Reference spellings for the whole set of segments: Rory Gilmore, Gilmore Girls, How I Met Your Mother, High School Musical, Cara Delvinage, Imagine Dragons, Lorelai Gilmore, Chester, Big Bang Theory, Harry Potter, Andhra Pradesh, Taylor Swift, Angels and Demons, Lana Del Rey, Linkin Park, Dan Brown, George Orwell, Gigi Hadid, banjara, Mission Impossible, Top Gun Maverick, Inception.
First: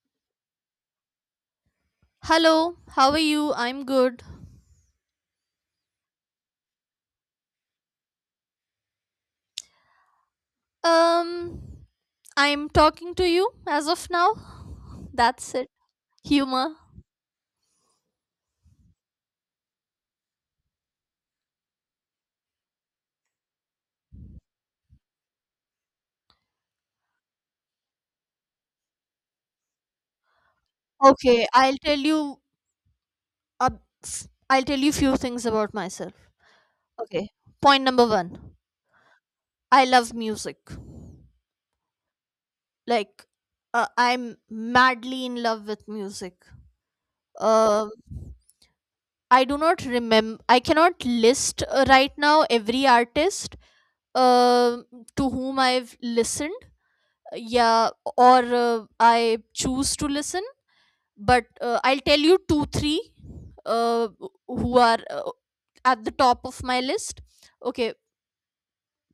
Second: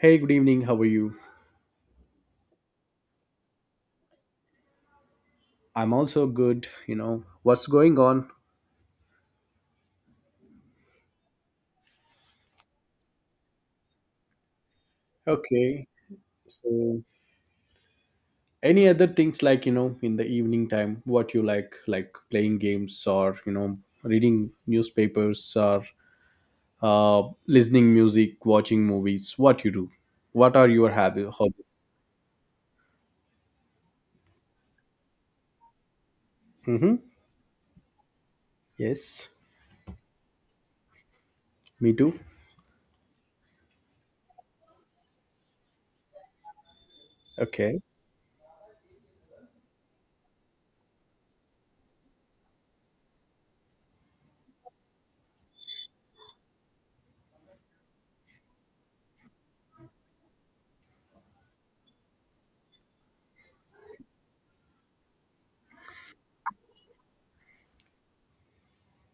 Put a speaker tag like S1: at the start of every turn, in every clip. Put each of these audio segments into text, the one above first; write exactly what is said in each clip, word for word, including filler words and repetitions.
S1: Hey, good evening. How are you?
S2: Hello, how are you? I'm good.
S1: I'm also good. You know, what's going on?
S2: Um, I'm talking to you as of now. That's it.
S1: Okay.
S2: Humor.
S1: So, any other things like, you know, in the evening time, what you like, like playing games or, you know, reading newspapers or uh, listening music, watching movies, what you do? What are your hab-
S2: Okay, I'll
S1: hobbies?
S2: tell you a f- I'll tell you few things about myself.
S1: Mm-hmm.
S2: Okay. Point number one.
S1: Yes,
S2: I love music.
S1: me too.
S2: Like uh, I'm madly in love with music.
S1: Okay.
S2: Um I do not remember I cannot list uh, right now every artist um to whom I've listened, yeah, or uh, I choose to listen, but uh, I'll tell you two three uh, who are uh, at the top of my list. Okay,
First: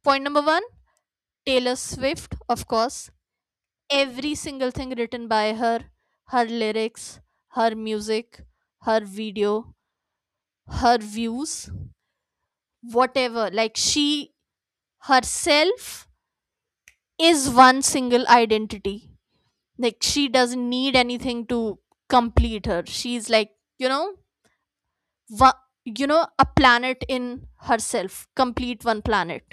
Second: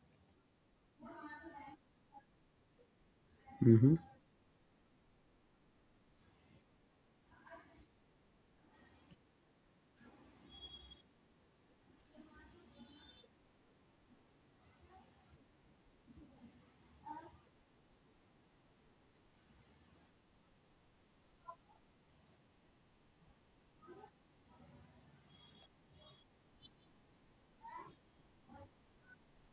S2: point number one, taylor swift, of course.
S1: Mm-hmm.
S2: Every single thing written by her, her lyrics, her music, her video, her views, whatever, like she herself is one single identity. Like she doesn't need anything to complete her. She's like, you know wa- you know, a planet in herself, complete one planet.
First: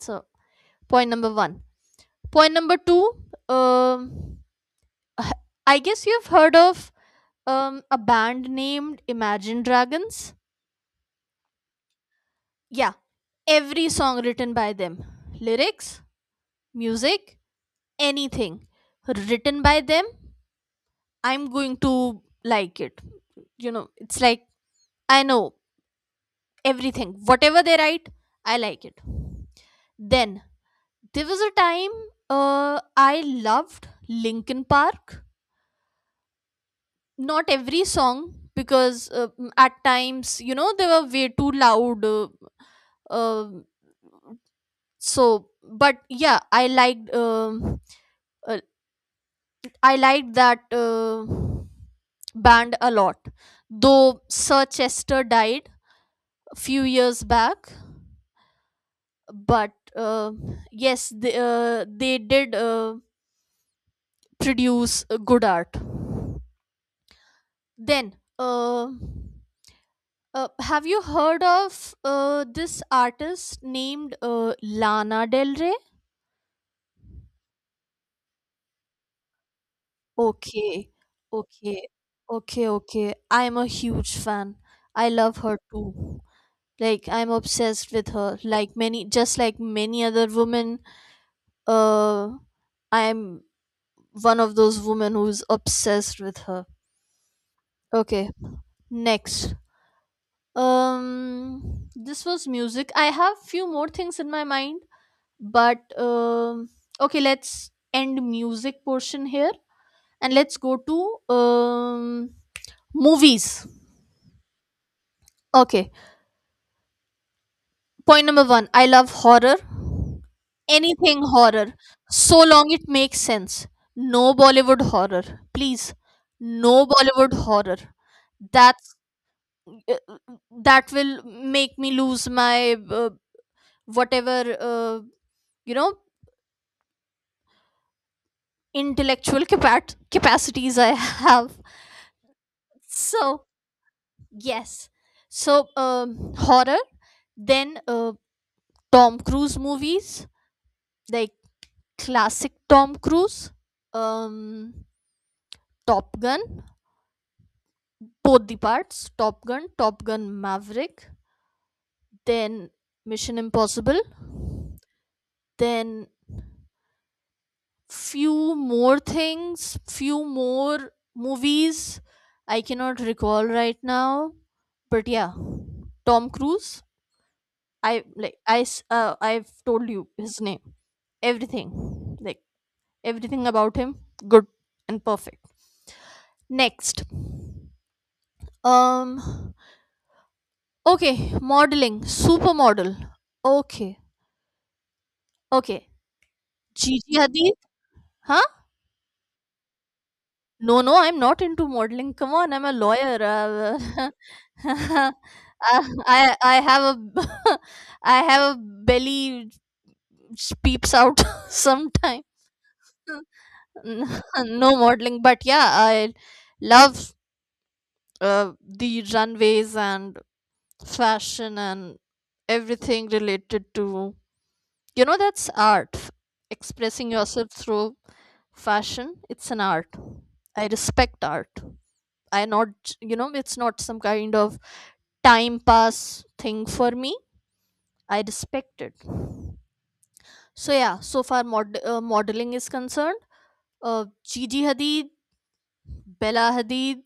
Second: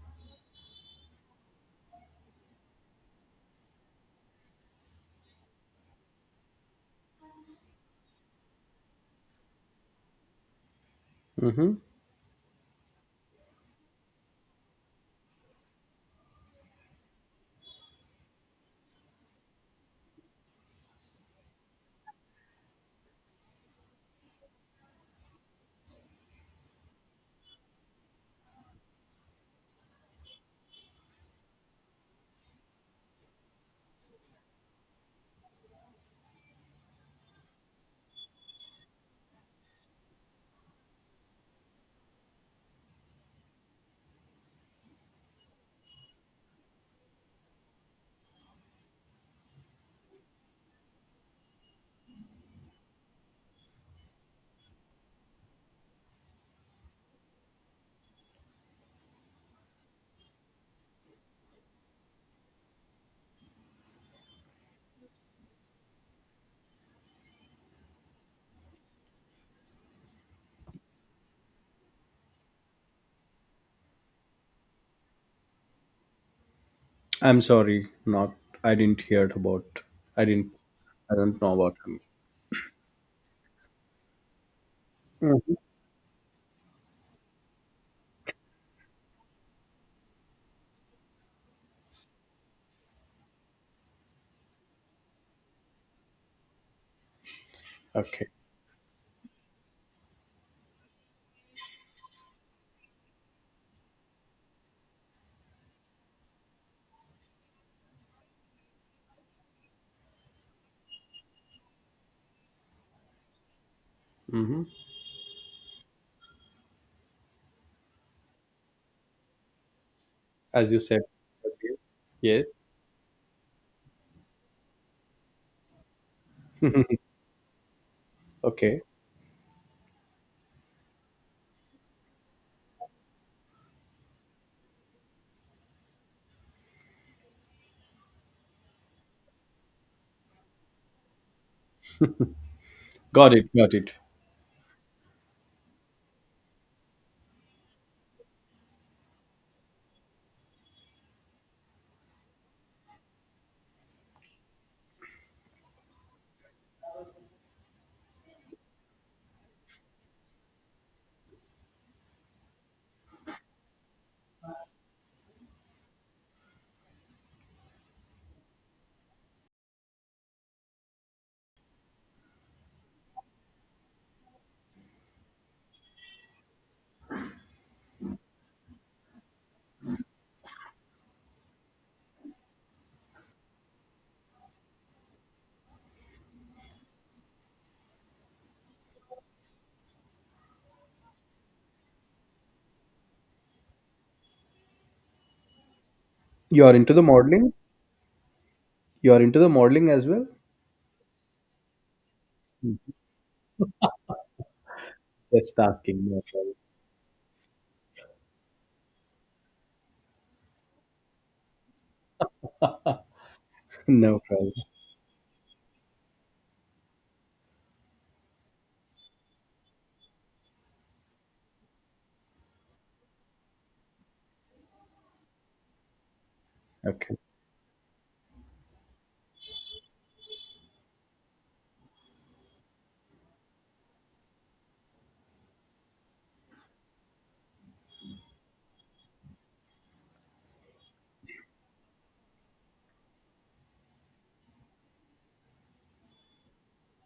S2: So point number one. Point number two, um h- I guess you've heard of um a band named imagine dragons.
S1: Mm-hmm.
S2: Yeah, every song written by them, lyrics, music, anything written by them, I'm going to like it. You know, it's like, I know everything whatever they write, I like it. Then there was a time uh, I loved linkin park. Not every song, because uh, m- at times, you know, they were way too loud. uh, uh, so, but yeah, I liked um uh, I liked that uh, band a lot, though sir chester died a few years back. But uh, yes, they, uh, they did uh, produce uh, good art. Then, uh, uh, have you heard of uh, this artist named uh, Lana Del Rey?
S1: I'm sorry, not, I didn't hear about, I didn't,
S2: Okay,
S1: I don't know about
S2: okay,
S1: him.
S2: okay, okay. I'm a huge fan. I love
S1: Mhm.
S2: her too. Like I'm obsessed with her. Like many, just like many other women, uh, I'm one of those women who's obsessed with her.
S1: Okay.
S2: Okay, next. Um this was music. I have few more things in my mind, but um okay, let's end music portion here and let's go to um movies.
S1: Mm-hmm.
S2: Okay, point number one, I love horror.
S1: As you said.
S2: Anything horror
S1: Okay.
S2: so
S1: Yes.
S2: long it makes sense. No bollywood horror, please. No bollywood horror.
S1: Okay.
S2: that's uh, uh, that will make me lose my uh, whatever, uh, you know, intellectual capac- capacities I have.
S1: Got
S2: So,
S1: it. Got it.
S2: yes. So, um, horror, then uh, Tom Cruise movies, like classic Tom Cruise, um, Top Gun, both the parts, Top Gun, Top Gun Maverick, then Mission Impossible, then few more things, few more movies I cannot recall right now, but yeah, Tom Cruise. I like I s- uh, I've told you his name, everything, like everything about him, good and perfect. Next, um, okay, modeling, supermodel. Okay, okay,
S1: You are into the
S2: Gigi
S1: modeling.
S2: Hadid, huh?
S1: You are into the modeling as well.
S2: No, no, I'm not into modeling. Come on, I'm a lawyer. Uh, uh,
S1: Just asking. No
S2: I I
S1: problem.
S2: have a I have a belly which peeps out sometime.
S1: No problem.
S2: No modeling, but yeah, I love uh, the runways and fashion and everything related to, you know, that's art. F- expressing
S1: Okay.
S2: yourself through fashion, it's an art. I respect art. I not j- You know, it's not some kind of time pass thing for me. I respect it. So yeah, so far mod- uh, modeling is concerned, uh, gigi hadid, bella hadid,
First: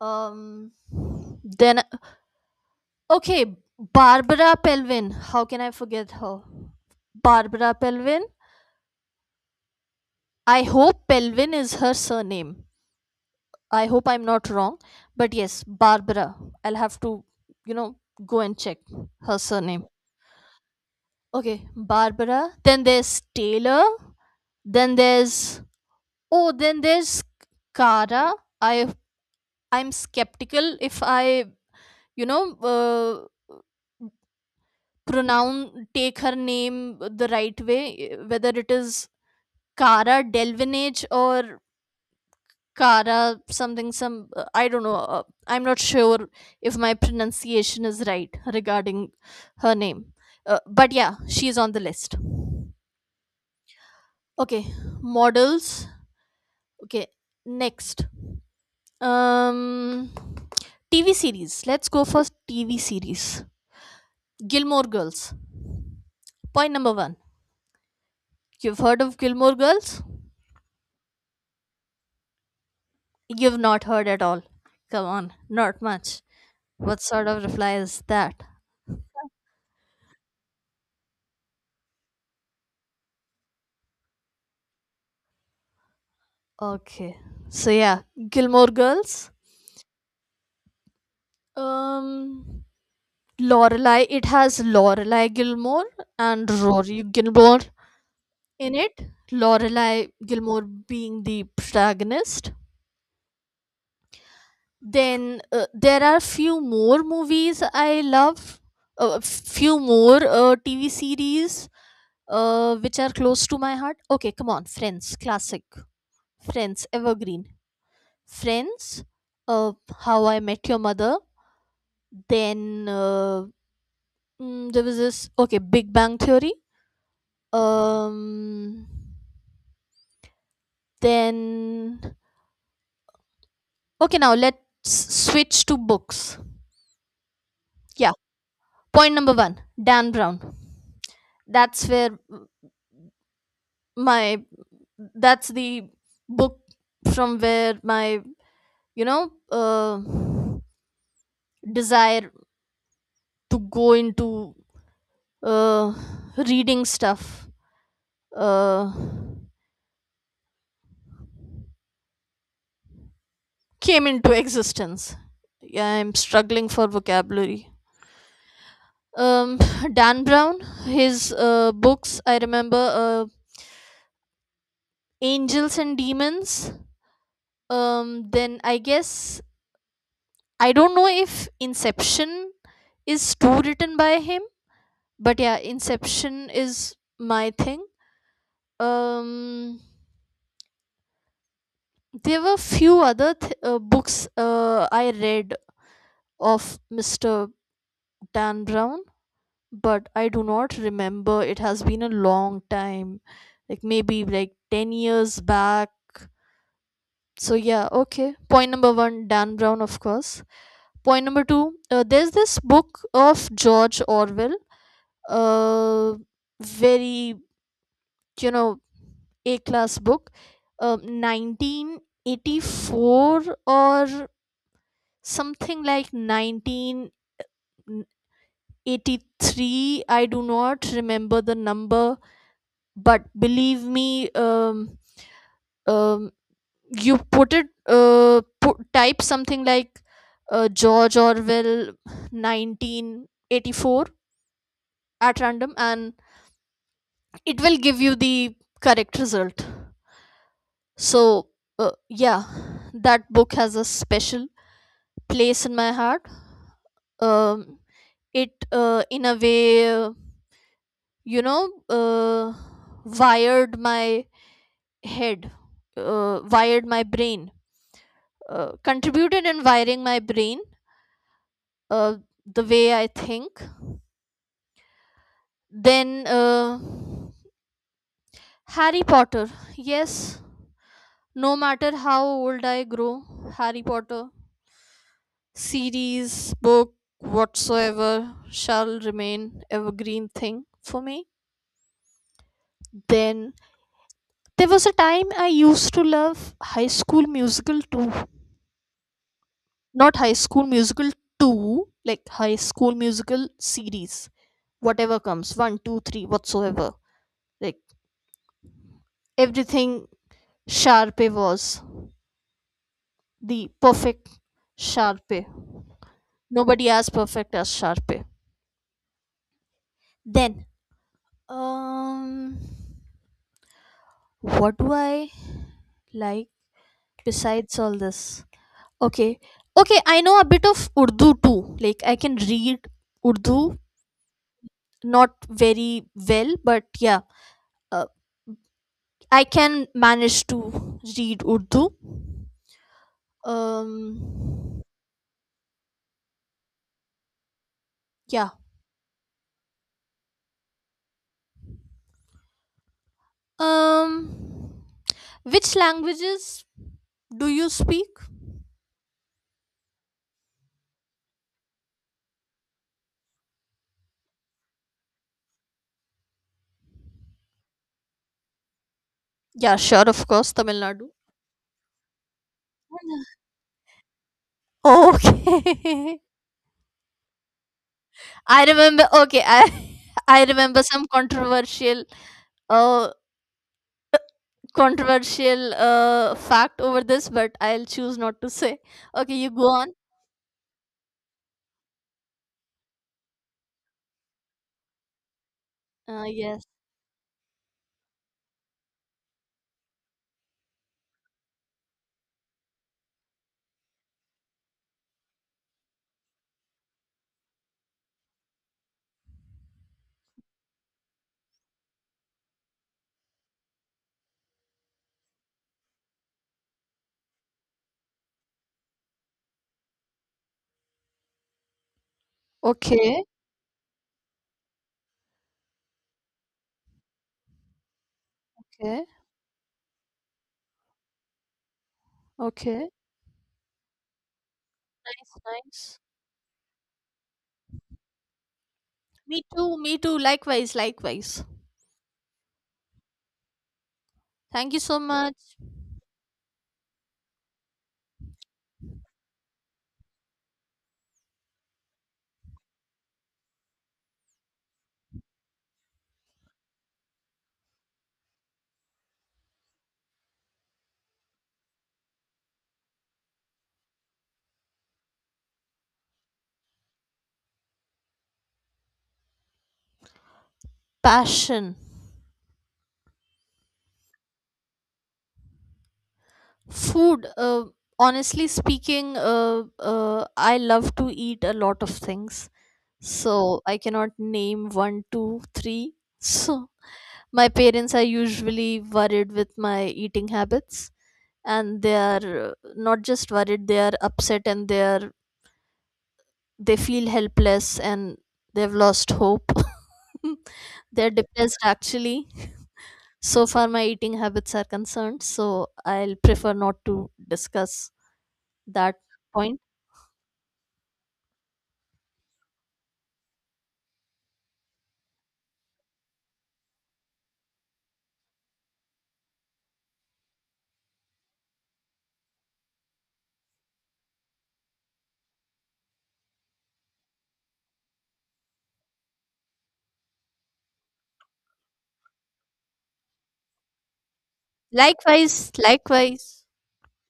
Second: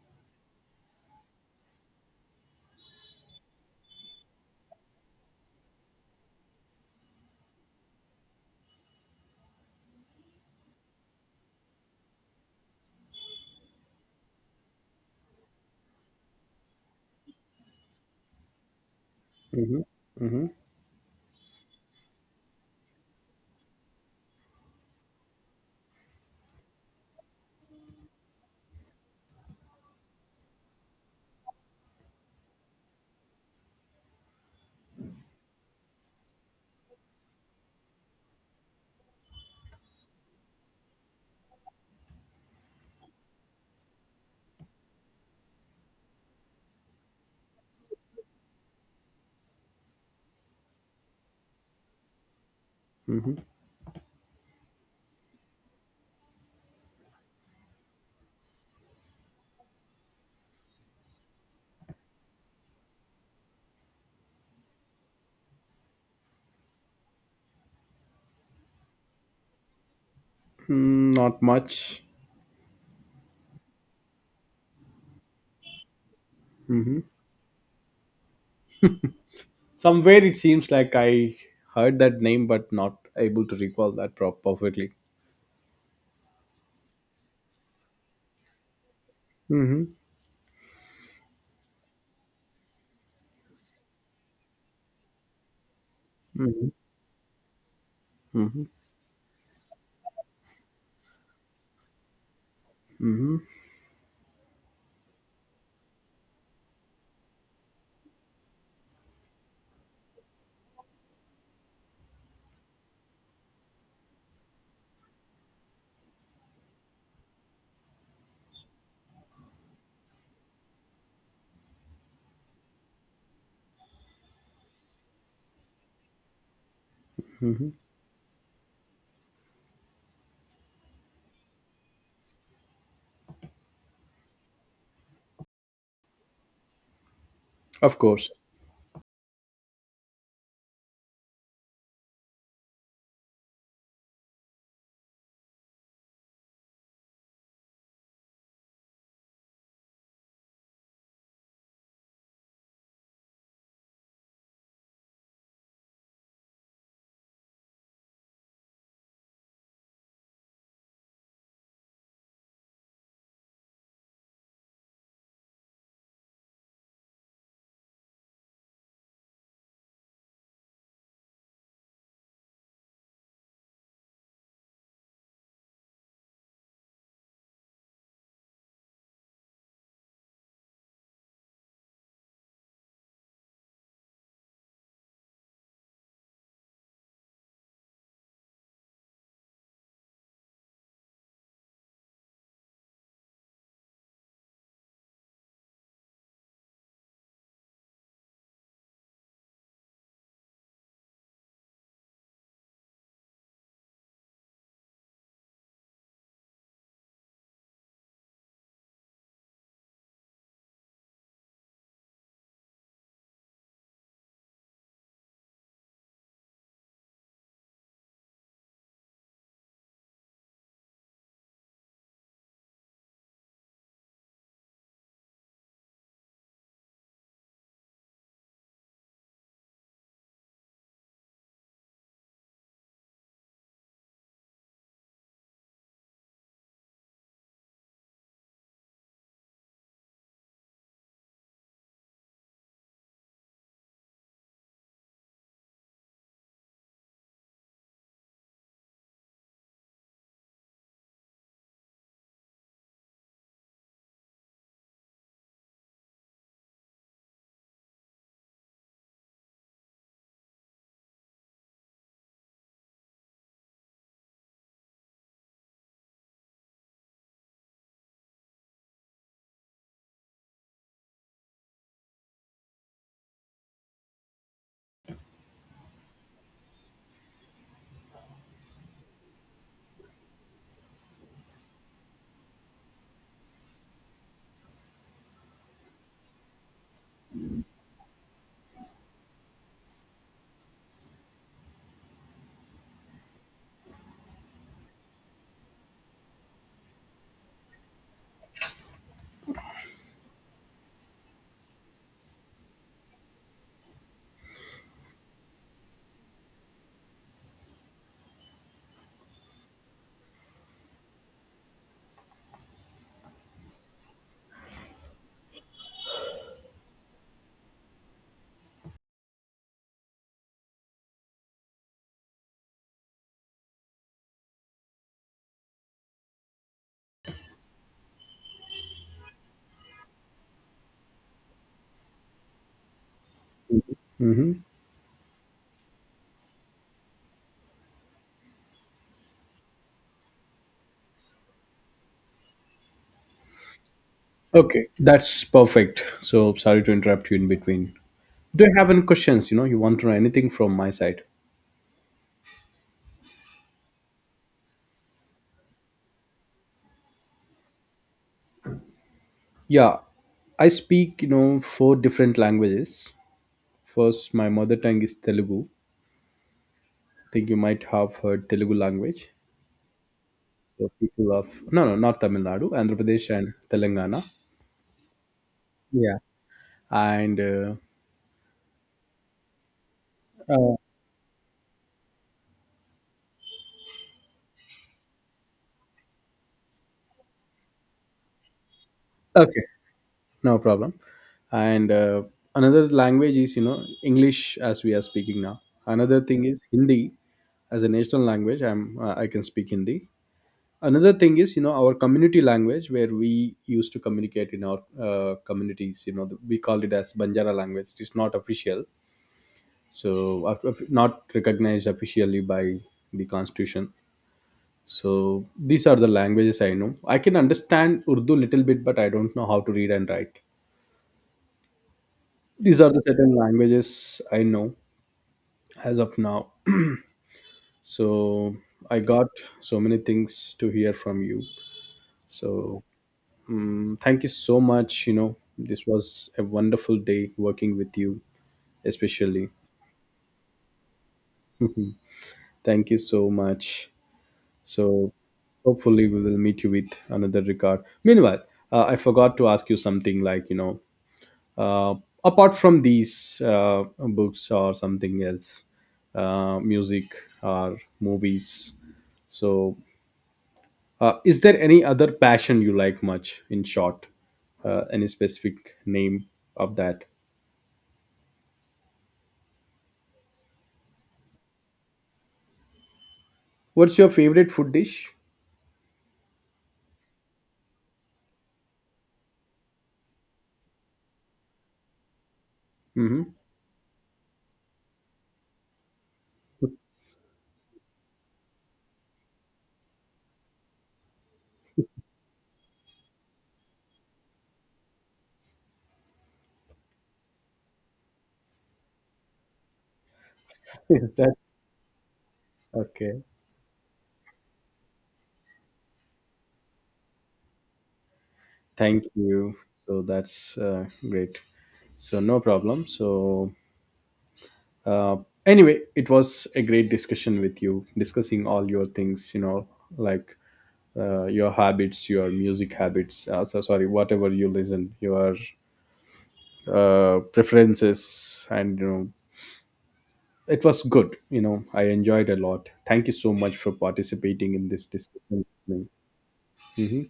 S2: um, then okay, Barbara Pelvin. How can I forget her? Barbara Pelvin. I hope Pelvin is her surname. I hope I'm not wrong. But yes, Barbara. I'll have to, you know, go and check her
S1: Mm-hmm.
S2: surname.
S1: Mm-hmm.
S2: Okay, Barbara. Then there's Taylor. Then there's, oh, then there's Cara. I I'm skeptical if I, you know, uh, pronounce take her name the right way, whether it is Cara Delvinage or Cara something, some, uh, I don't know. Uh, I'm not sure if my pronunciation is right regarding her name. Uh, but yeah, she's on the list.
S1: Mm-hmm.
S2: Okay, models. Okay, next. Um T V series. Let's go for T V series. Gilmore Girls. Point number one. You've heard of Gilmore Girls?
S1: Mm, not much.
S2: You've not heard at all. Come on, not much.
S1: Mm-hmm.
S2: What sort of reply is that?
S1: Somewhere it seems like I heard that name, but not able to recall that prop perfectly.
S2: Okay. So yeah, Gilmore Girls.
S1: Mm-hmm.
S2: Um Lorelai, it has Lorelai Gilmore and
S1: Mm-hmm.
S2: Rory Gilmore
S1: Mm-hmm.
S2: in it. Lorelai Gilmore being the protagonist.
S1: Mm-hmm.
S2: Then uh, there are few more movies I love. Uh, few more uh, T V series uh, which are close to my heart. Okay, come on. Friends, classic. Friends, evergreen. Friends, uh, How I Met Your Mother. Then, uh, mm, there was this, okay, Big Bang Theory.
S1: Mm-hmm.
S2: Um, then okay, now let's switch to books.
S1: Of
S2: Yeah,
S1: course.
S2: point number one, Dan Brown. That's where my that's the book from where my, you know, uh, desire to go into uh, reading stuff uh, came into existence. Yeah, I'm struggling for vocabulary. um, Dan Brown, his uh, books, I remember uh, Angels and Demons. Um, then I guess I don't know if Inception is too written by him, but yeah, Inception is my thing. Um, there were few other th- uh, books uh, I read of Mister Dan Brown, but I do not remember. It has been a long time, like maybe like ten years back. So yeah, okay. Point number one, Dan Brown, of course. Point number two, uh, there's this book of George Orwell, uh, very, you know, A class book, uh, nineteen eighty-four or something like nineteen eighty-three. I do not remember the number, but believe me, um, um, you put it uh, put, type something like uh, george orwell nineteen eighty-four at random and it will give you the correct result. So uh, yeah, that book has a special place in my heart. um, it uh, in a way, uh, you know, uh, wired my head uh, wired my brain, uh, contributed in wiring my brain, uh, the way I think. Then uh, Harry Potter. Yes, no matter how old I grow, Harry Potter, series, book, whatsoever, shall remain evergreen thing for me. Then there was a time I used to love High School Musical too. Not High School Musical two, like High School Musical series. Whatever comes, one, two, three, whatsoever. Like everything Sharpe was the perfect Sharpe. Nobody as perfect as Sharpe. Then, um, what do I like besides all this? Okay, okay, I know a bit of Urdu too. Like I can read Urdu,
S1: Mm-hmm.
S2: not very well, but yeah, uh, I can manage to read Urdu. Um,
S1: Okay, that's perfect. So sorry to interrupt you in between.
S2: yeah.
S1: Do you have any questions? You know, you want to know anything from my side?
S2: Um, which languages do you speak?
S1: Yeah, I speak, you know, four different languages. First, my mother tongue is Telugu. I think you might have heard Telugu language.
S2: Yeah, sure, of course, Tamil
S1: So
S2: Nadu.
S1: people of no, no, not Tamil Nadu, Andhra Pradesh and Telangana. Yeah,
S2: Okay.
S1: and uh,
S2: I remember. Okay, I I
S1: uh,
S2: remember some controversial, uh, controversial uh fact over this, but I'll choose not to say. Okay, you
S1: okay,
S2: go on.
S1: no problem. And uh, another language is, you know, English, as we are speaking now. Another
S2: Uh,
S1: thing is
S2: yes.
S1: Hindi as a national language. I'm uh, I can speak Hindi. Another thing is, you know, our community language where we used to communicate in our uh, communities, you know, the, we called it as banjara language. It is not official, so of- not recognized officially by the constitution. So these are the languages I know. I can understand urdu little bit, but I don't know how to read and write. These are the
S2: Okay.
S1: certain languages I know as of now. So I
S2: Okay.
S1: got so many things to hear from you. So
S2: Okay.
S1: mm, thank you so much. You know, this
S2: Nice.
S1: was a wonderful day working with you,
S2: Me
S1: especially.
S2: too. Me too. Likewise. Likewise.
S1: Mhm. Thank you so much.
S2: Thank you so
S1: So,
S2: much.
S1: hopefully, we will meet you with another regard. Meanwhile, uh, I forgot to ask you something like, you know, uh, apart from these uh, books or something else, uh, music or movies. So, uh, is there any other passion you like much, in short? Uh, any specific name of that?
S2: Passion.
S1: What's your favorite food dish?
S2: Food, uh, honestly speaking, uh, uh, I love to eat a lot of things.
S1: Mhm.
S2: So I cannot name one, two, three. So my parents are usually worried with my eating habits, and they are uh, not just worried; they are upset and they are they feel helpless and they've lost hope.
S1: Is
S2: They're
S1: that
S2: depressed actually.
S1: okay?
S2: So far, my eating habits are concerned. So I'll prefer not to discuss that
S1: Thank you.
S2: point.
S1: So that's uh, great. So no problem. So uh, anyway, it was a great discussion with you, discussing all your things. You know, like uh, your habits, your music habits. Uh, so sorry, whatever you listen, your uh, preferences, and, you know, it was good. You know, I enjoyed a lot. Thank you so much for participating in this discussion. With
S2: Likewise,
S1: me.
S2: likewise.
S1: Mhm.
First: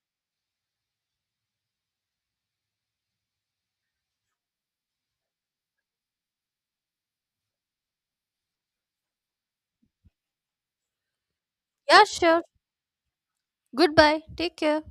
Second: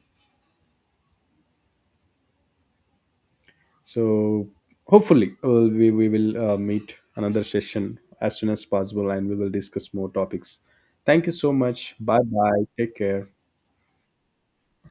S1: So hopefully uh, we, we will uh, meet another session as soon as possible and we will discuss more topics. Thank you so much.
S2: Yeah,
S1: Bye
S2: sure.
S1: bye. Take care.
S2: Goodbye. Take care.